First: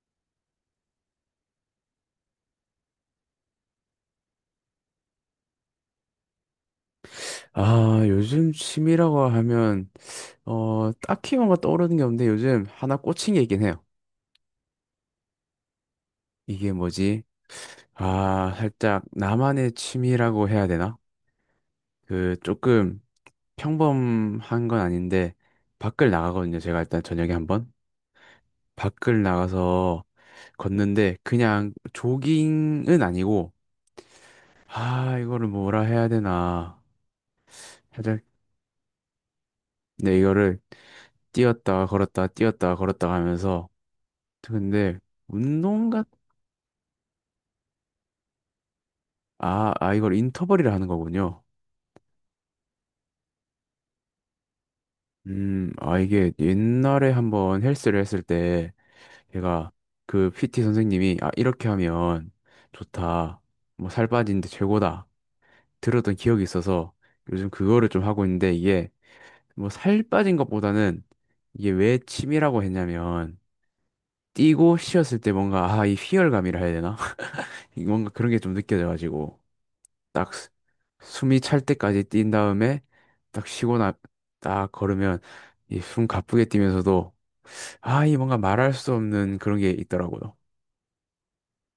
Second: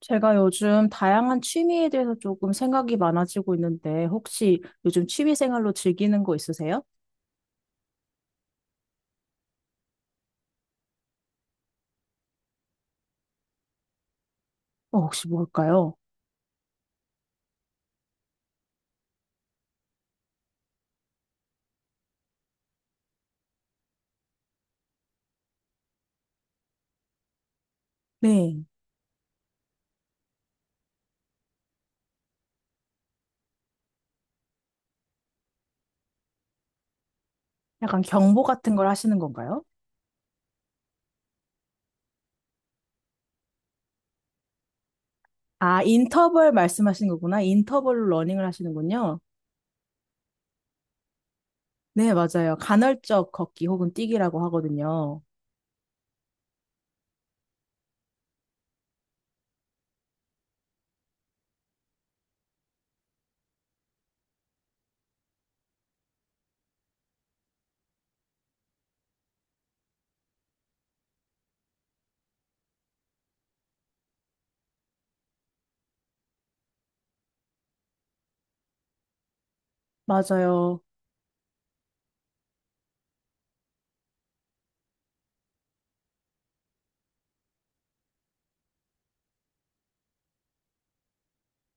제가 요즘 다양한 취미에 대해서 조금 생각이 많아지고 있는데, 혹시 요즘 취미 생활로 즐기는 거 있으세요? 아, 요즘 취미라고 하면, 딱히 뭔가 떠오르는 게 없는데 요즘 하나 꽂힌 게 있긴 해요. 어, 혹시 뭘까요? 이게 뭐지? 아, 살짝 나만의 취미라고 해야 되나? 그, 조금 평범한 건 아닌데, 밖을 나가거든요. 제가 일단 저녁에 한번. 네. 밖을 나가서 걷는데, 그냥 조깅은 아니고, 아, 이거를 뭐라 해야 되나. 약간 살짝, 경보 같은 걸 하시는 건가요? 네, 이거를 뛰었다, 걸었다, 뛰었다, 걸었다 하면서, 근데, 아, 운동. 인터벌 말씀하시는 거구나. 인터벌로 러닝을 하시는군요. 아, 이걸 인터벌이라 하는 거군요. 네, 맞아요. 간헐적 걷기 혹은 뛰기라고 하거든요. 아, 이게 옛날에 한번 헬스를 했을 때 제가 그 PT 선생님이, 아, 이렇게 하면 좋다. 뭐 살 빠지는데 최고다. 들었던 기억이 있어서 요즘 그거를 좀 하고 있는데, 이게 뭐 살 빠진 것보다는, 이게 왜 취미라고 했냐면 뛰고 쉬었을 때 뭔가, 아, 이 희열감이라 해야 되나? 이 뭔가 그런 게 좀 느껴져가지고 딱 맞아요. 숨이 찰 때까지 뛴 다음에 딱 쉬고 나, 딱 걸으면 이 숨 가쁘게 뛰면서도 아, 이 뭔가 말할 수 없는 그런 게 있더라고요.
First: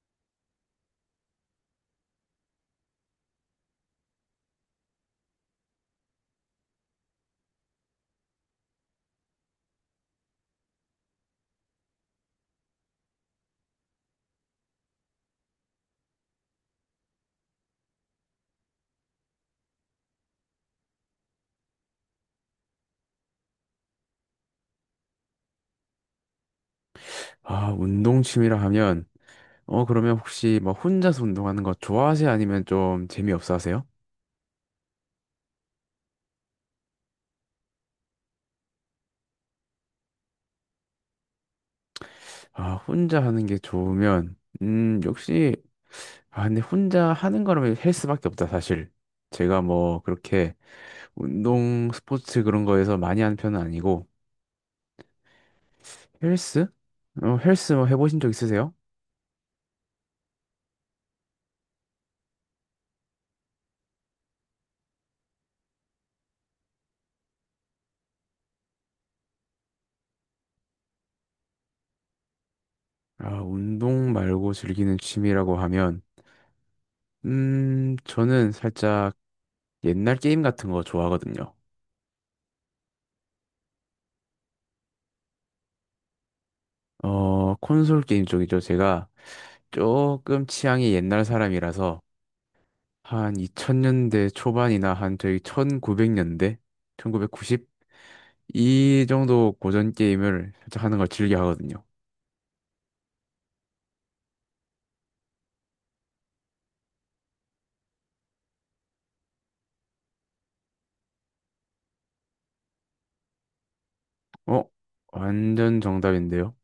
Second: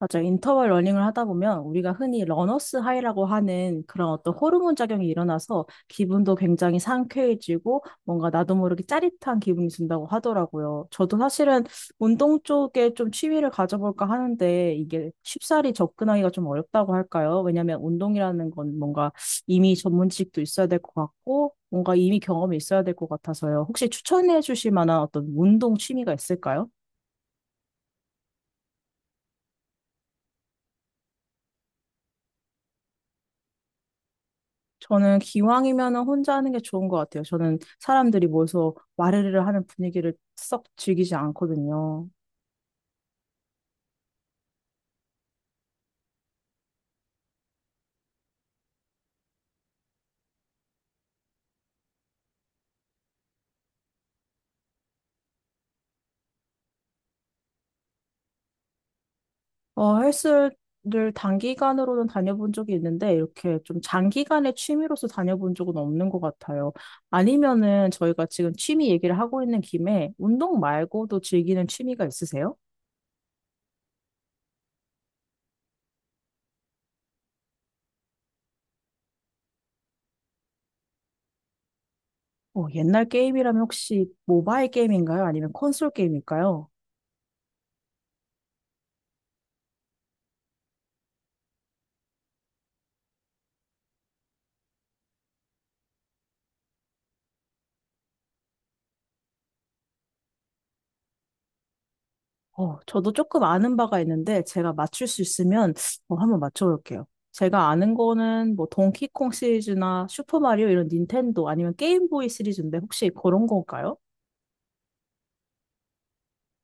맞아요. 인터벌 러닝을 하다 보면 우리가 흔히 러너스 하이라고 하는 그런 어떤 호르몬 작용이 일어나서 기분도 굉장히 상쾌해지고 뭔가 나도 모르게 짜릿한 기분이 든다고 하더라고요. 저도 사실은 운동 쪽에 좀 취미를 가져볼까 하는데 이게 쉽사리 접근하기가 좀 어렵다고 할까요? 왜냐하면 운동이라는 건 뭔가 이미 전문 지식도 있어야 될 것 같고 뭔가 이미 경험이 있어야 될 것 같아서요. 혹시 추천해 주실 만한 어떤 운동 취미가 있을까요? 아, 운동 취미라 하면 어, 그러면 혹시 뭐 혼자서 운동하는 거 좋아하세요? 아니면 좀 재미없어 하세요? 저는 기왕이면은 혼자 하는 게 좋은 것 같아요. 저는 사람들이 모여서 와르르 하는 분위기를 썩 즐기지 않거든요. 아, 혼자 하는 게 좋으면 역시, 아, 근데 혼자 하는 거라면 헬스밖에 없다, 사실. 제가 뭐 그렇게 운동 스포츠 그런 거에서 많이 하는 편은 아니고. 헬스? 어, 헬스 뭐 해보신 적 있으세요? 어, 헬스를 단기간으로는 다녀본 적이 있는데 이렇게 좀 장기간의 취미로서 다녀본 적은 없는 것 같아요. 아니면은 저희가 지금 취미 얘기를 하고 있는 김에 운동 말고도 즐기는 취미가 있으세요? 아, 운동 말고 즐기는 취미라고 하면, 저는 살짝 옛날 게임 같은 거 좋아하거든요. 어, 옛날 게임이라면 혹시 모바일 게임인가요? 아니면 콘솔 게임일까요? 어, 콘솔 게임 쪽이죠. 제가 조금 취향이 옛날 사람이라서, 한 2000년대 초반이나 한 저희 1900년대, 1990? 이 정도 고전 게임을 살짝 하는 걸 즐겨 하거든요. 어, 저도 조금 아는 바가 있는데 제가 맞출 수 있으면 어, 한번 맞춰볼게요. 제가 아는 거는 뭐 동키콩 시리즈나 슈퍼마리오 이런 닌텐도 아니면 게임보이 시리즈인데 혹시 그런 건가요? 어? 완전 정답인데요?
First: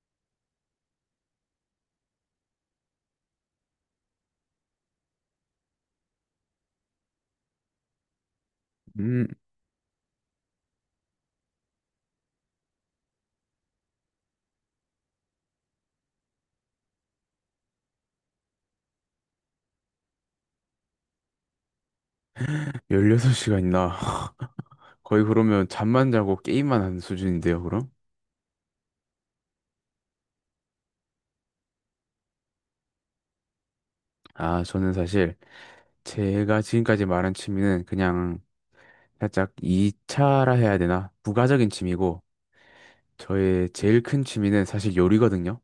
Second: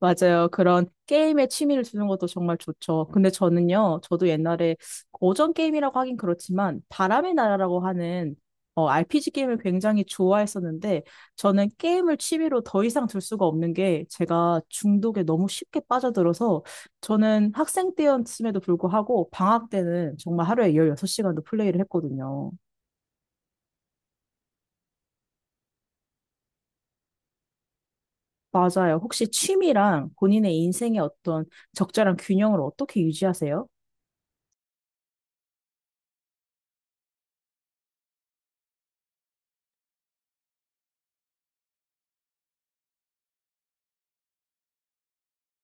맞아요. 그런 게임에 취미를 두는 것도 정말 좋죠. 근데 저는요, 저도 옛날에 고전 게임이라고 하긴 그렇지만, 바람의 나라라고 하는 어, 음... RPG 게임을 굉장히 좋아했었는데, 저는 게임을 취미로 더 이상 둘 수가 없는 게, 제가 중독에 너무 쉽게 빠져들어서, 저는 학생 때였음에도 불구하고, 방학 때는 정말 하루에 16시간도 플레이를 했거든요. 16시간이나 거의 그러면 잠만 자고 게임만 하는 수준인데요, 그럼? 맞아요. 혹시 취미랑 본인의 인생의 어떤 적절한 균형을 어떻게 유지하세요? 아, 저는 사실 제가 지금까지 말한 취미는 그냥 살짝 2차라 해야 되나? 부가적인 취미고 저의 제일 큰 취미는 사실 요리거든요.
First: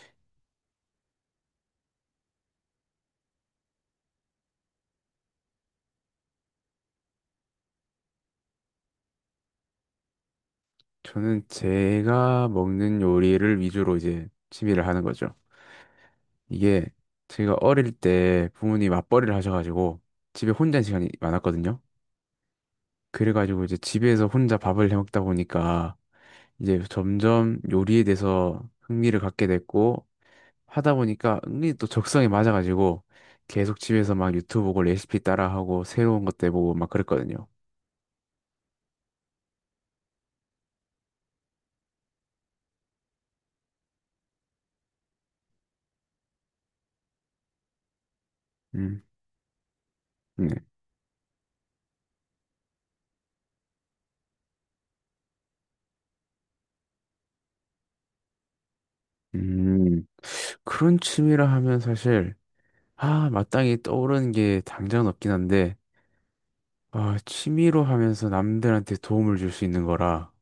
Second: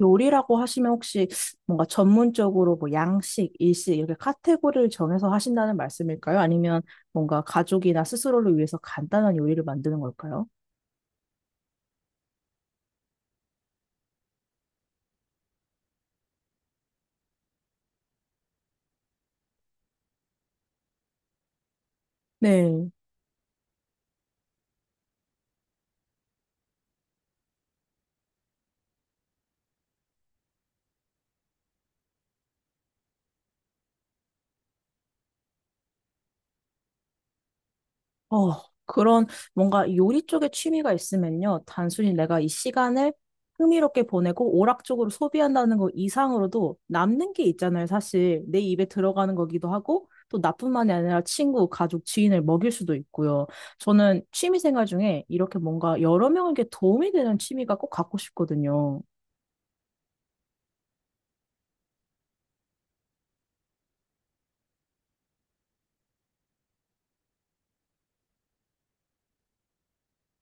요리라고 하시면 혹시 뭔가 전문적으로 뭐 양식, 일식 이렇게 카테고리를 정해서 하신다는 말씀일까요? 아니면 뭔가 가족이나 스스로를 위해서 간단한 요리를 만드는 걸까요? 저는 제가 먹는 요리를 위주로 이제 취미를 하는 거죠. 이게 제가 어릴 때 부모님이 맞벌이를 하셔가지고 집에 혼자 있는 시간이 많았거든요. 네. 그래가지고 이제 집에서 혼자 밥을 해 먹다 보니까 이제 점점 요리에 대해서 흥미를 갖게 됐고 하다 보니까 은근히 또 적성에 맞아가지고 계속 집에서 막 유튜브 보고 레시피 따라하고 새로운 것도 해보고 막 그랬거든요. 어, 그런 뭔가 요리 쪽에 취미가 있으면요. 단순히 내가 이 시간을 흥미롭게 보내고 오락적으로 소비한다는 것 이상으로도 남는 게 있잖아요. 사실 내 입에 음, 들어가는 거기도 하고 또 네. 나뿐만이 아니라 친구, 가족, 지인을 먹일 수도 있고요. 저는 취미 생활 중에 이렇게 뭔가 여러 명에게 도움이 되는 취미가 꼭 갖고 싶거든요. 음, 그런 취미라 하면 사실, 아, 마땅히 떠오르는 게 당장은 없긴 한데, 아, 취미로 하면서 남들한테 도움을 줄 수 있는 거라.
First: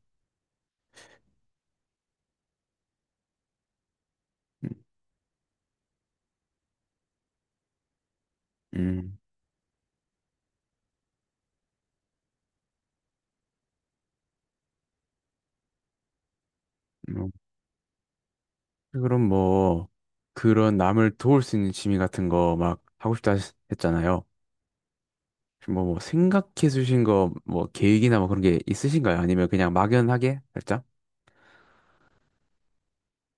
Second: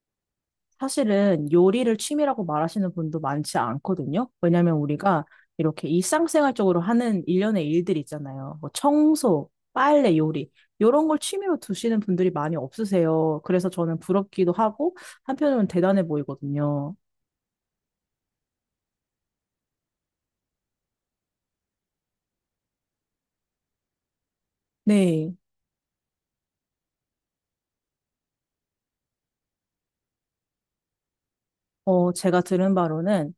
사실은 요리를 취미라고 말하시는 분도 많지 않거든요. 음, 왜냐면 우리가 이렇게 일상생활적으로 하는 일련의 일들 있잖아요. 뭐 음, 청소, 빨래, 요리. 이런 걸 취미로 두시는 분들이 많이 없으세요. 그래서 저는 부럽기도 하고 한편으로는 대단해 보이거든요. 음. 그럼 뭐 그런 남을 도울 수 있는 취미 같은 거 막 하고 싶다 했잖아요. 네. 뭐, 생각해 주신 거 뭐 계획이나 뭐 그런 게 있으신가요? 아니면 그냥 막연하게 살짝? 어, 제가 들은 바로는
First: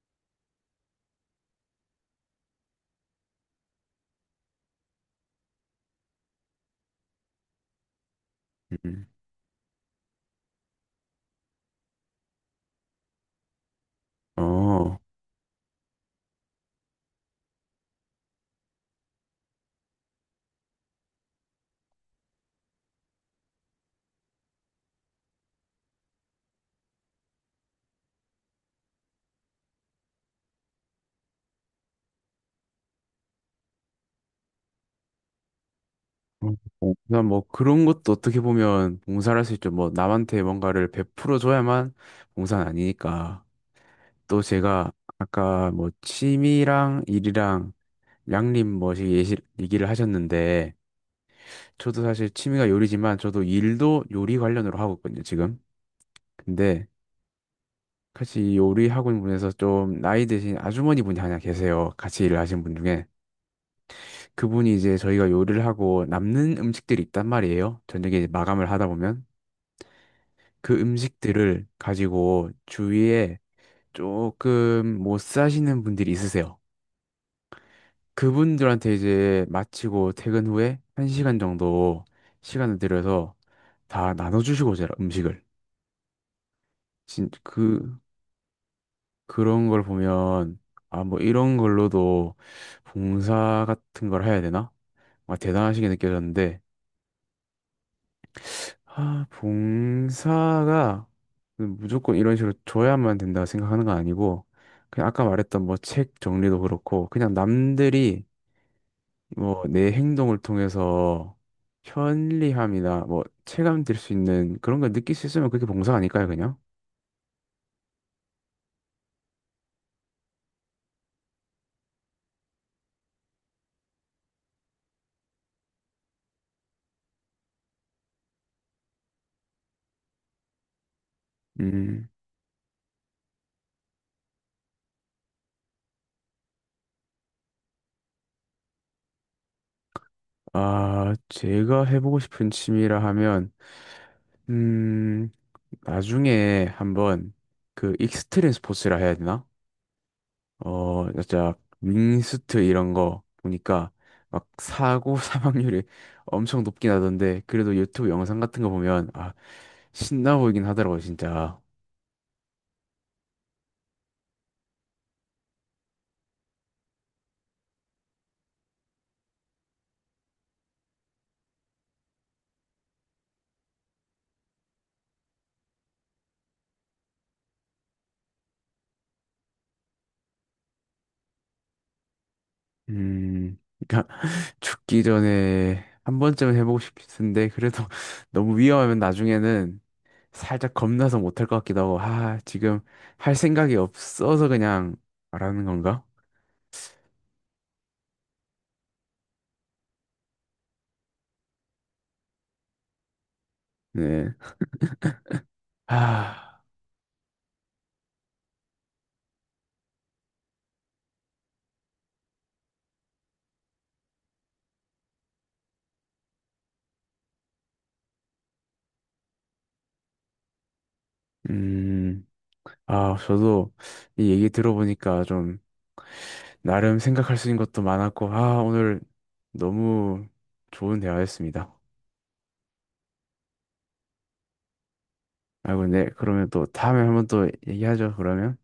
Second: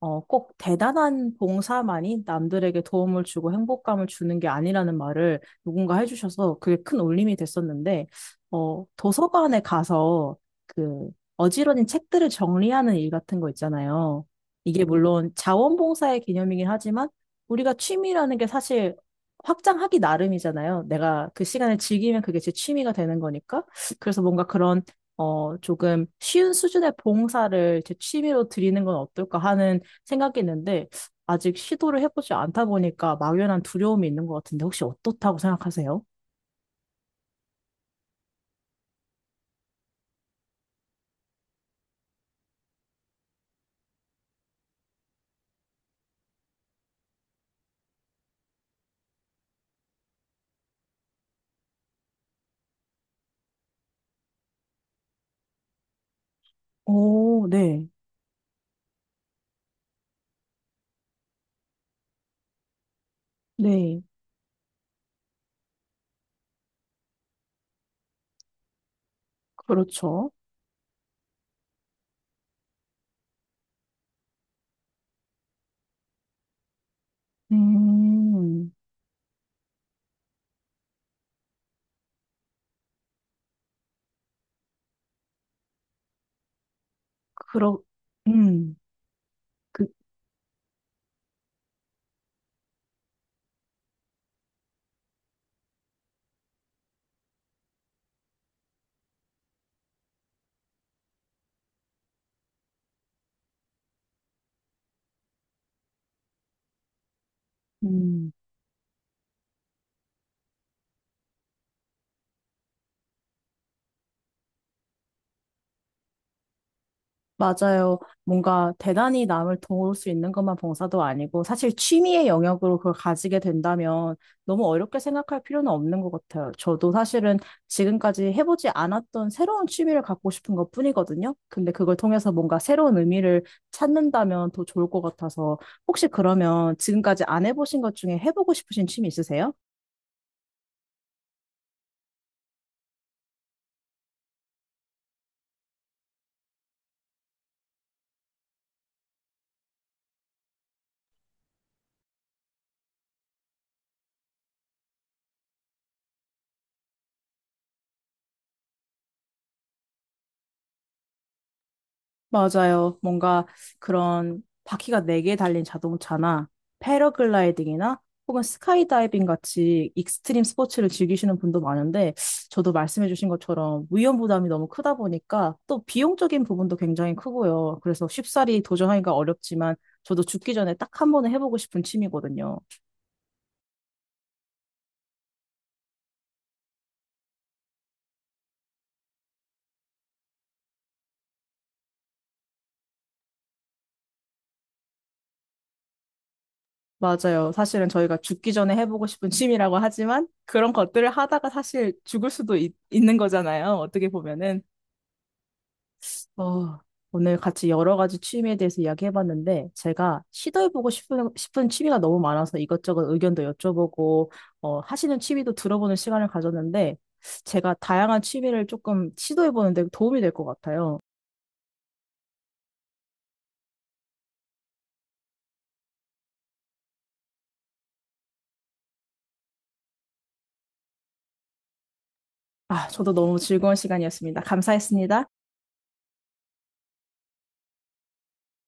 어, 꼭 대단한 봉사만이 남들에게 도움을 주고 행복감을 주는 게 아니라는 말을 누군가 해주셔서 그게 큰 울림이 됐었는데, 어, 음. 도서관에 가서 그 어지러진 책들을 정리하는 일 같은 거 있잖아요. 이게 어. 물론 자원봉사의 개념이긴 하지만 우리가 취미라는 게 사실 확장하기 나름이잖아요. 내가 그 시간을 즐기면 그게 제 취미가 되는 거니까. 그래서 뭔가 그런 어, 조금 쉬운 수준의 봉사를 제 취미로 드리는 건 어떨까 하는 생각했는데 아직 시도를 해보지 않다 보니까 막연한 두려움이 있는 것 같은데 혹시 어떻다고 생각하세요? 그냥 뭐 그런 것도 어떻게 보면 봉사할 수 있죠. 뭐 남한테 뭔가를 베풀어 줘야만 봉사는 아니니까. 또 제가 아까 뭐 취미랑 일이랑 양립 뭐이 얘기를 하셨는데, 저도 사실 취미가 요리지만 저도 일도 요리 관련으로 하고 있거든요, 지금. 근데 오, 네, 같이 이 요리 학원 분에서 좀 나이 드신 아주머니 분이 하나 계세요. 같이 일을 하시는 분 중에. 네, 그분이 이제 저희가 요리를 하고 남는 음식들이 있단 말이에요. 저녁에 이제 마감을 하다 보면 그렇죠. 그 음식들을 가지고 주위에 조금 못 사시는 분들이 있으세요. 음. 그분들한테 이제 마치고 퇴근 후에 한시간 정도 시간을 들여서 다 나눠주시고 제가 음식을 진, 그러, 그 음. 그런 걸 그, 보면 아 뭐 이런 걸로도 봉사 같은 걸 해야 되나? 아, 대단하시게 느껴졌는데 아, 봉사가 무조건 이런 식으로 줘야만 된다 생각하는 건 아니고 그냥 아까 말했던 뭐 책 정리도 그렇고 그냥 남들이 음. 뭐 내 행동을 통해서 편리함이나 뭐 체감 될수 있는 그런 걸 느낄 수 있으면 그게 봉사 아닐까요 그냥? 맞아요. 뭔가 대단히 남을 도울 수 있는 것만 봉사도 아니고 사실 취미의 영역으로 그걸 가지게 된다면 너무 어렵게 생각할 필요는 없는 것 같아요. 저도 사실은 지금까지 해보지 않았던 새로운 취미를 갖고 싶은 것뿐이거든요. 근데 그걸 음. 통해서 뭔가 새로운 의미를 찾는다면 더 좋을 것 같아서 혹시 그러면 지금까지 안 해보신 것 중에 해보고 싶으신 취미 있으세요? 아, 제가 해보고 싶은 취미라 하면 음, 나중에 한번 그 익스트림 스포츠라 해야 되나? 어, 진짜 윙스트 이런 거 보니까 막 사고 사망률이 엄청 높긴 하던데 그래도 유튜브 영상 같은 거 보면 아, 신나 보이긴 하더라고 진짜. 맞아요. 뭔가 그런 바퀴가 네 개 달린 자동차나 패러글라이딩이나 혹은 스카이다이빙 같이 익스트림 스포츠를 즐기시는 분도 많은데 저도 말씀해주신 것처럼 위험 부담이 너무 크다 보니까 또 비용적인 부분도 굉장히 크고요. 그래서 쉽사리 도전하기가 어렵지만 저도 죽기 전에 딱 한 번은 해보고 싶은 취미거든요. 음, 그러니까 죽기 전에 한 번쯤은 해보고 싶은데 그래도 너무 위험하면 나중에는 살짝 겁나서 못 할 것 같기도 하고 아, 지금 할 생각이 없어서 그냥 말하는 건가? 맞아요. 사실은 저희가 죽기 전에 해보고 싶은 취미라고 하지만 그런 것들을 하다가 사실 죽을 수도 있는 거잖아요. 어떻게 네. 보면은. 아. 어, 오늘 같이 여러 가지 취미에 대해서 이야기해봤는데, 제가 시도해보고 싶은 취미가 너무 많아서 이것저것 의견도 여쭤보고, 어, 하시는 취미도 들어보는 시간을 가졌는데, 제가 다양한 취미를 조금 시도해보는데 도움이 될 것 같아요. 음, 아, 저도 이 얘기 들어보니까 좀 나름 생각할 수 있는 것도 많았고, 아, 오늘 너무 좋은 대화였습니다. 아, 저도 너무 즐거운 시간이었습니다. 감사했습니다. 아, 근데 그러면 또 다음에 한번 또 얘기하죠, 그러면.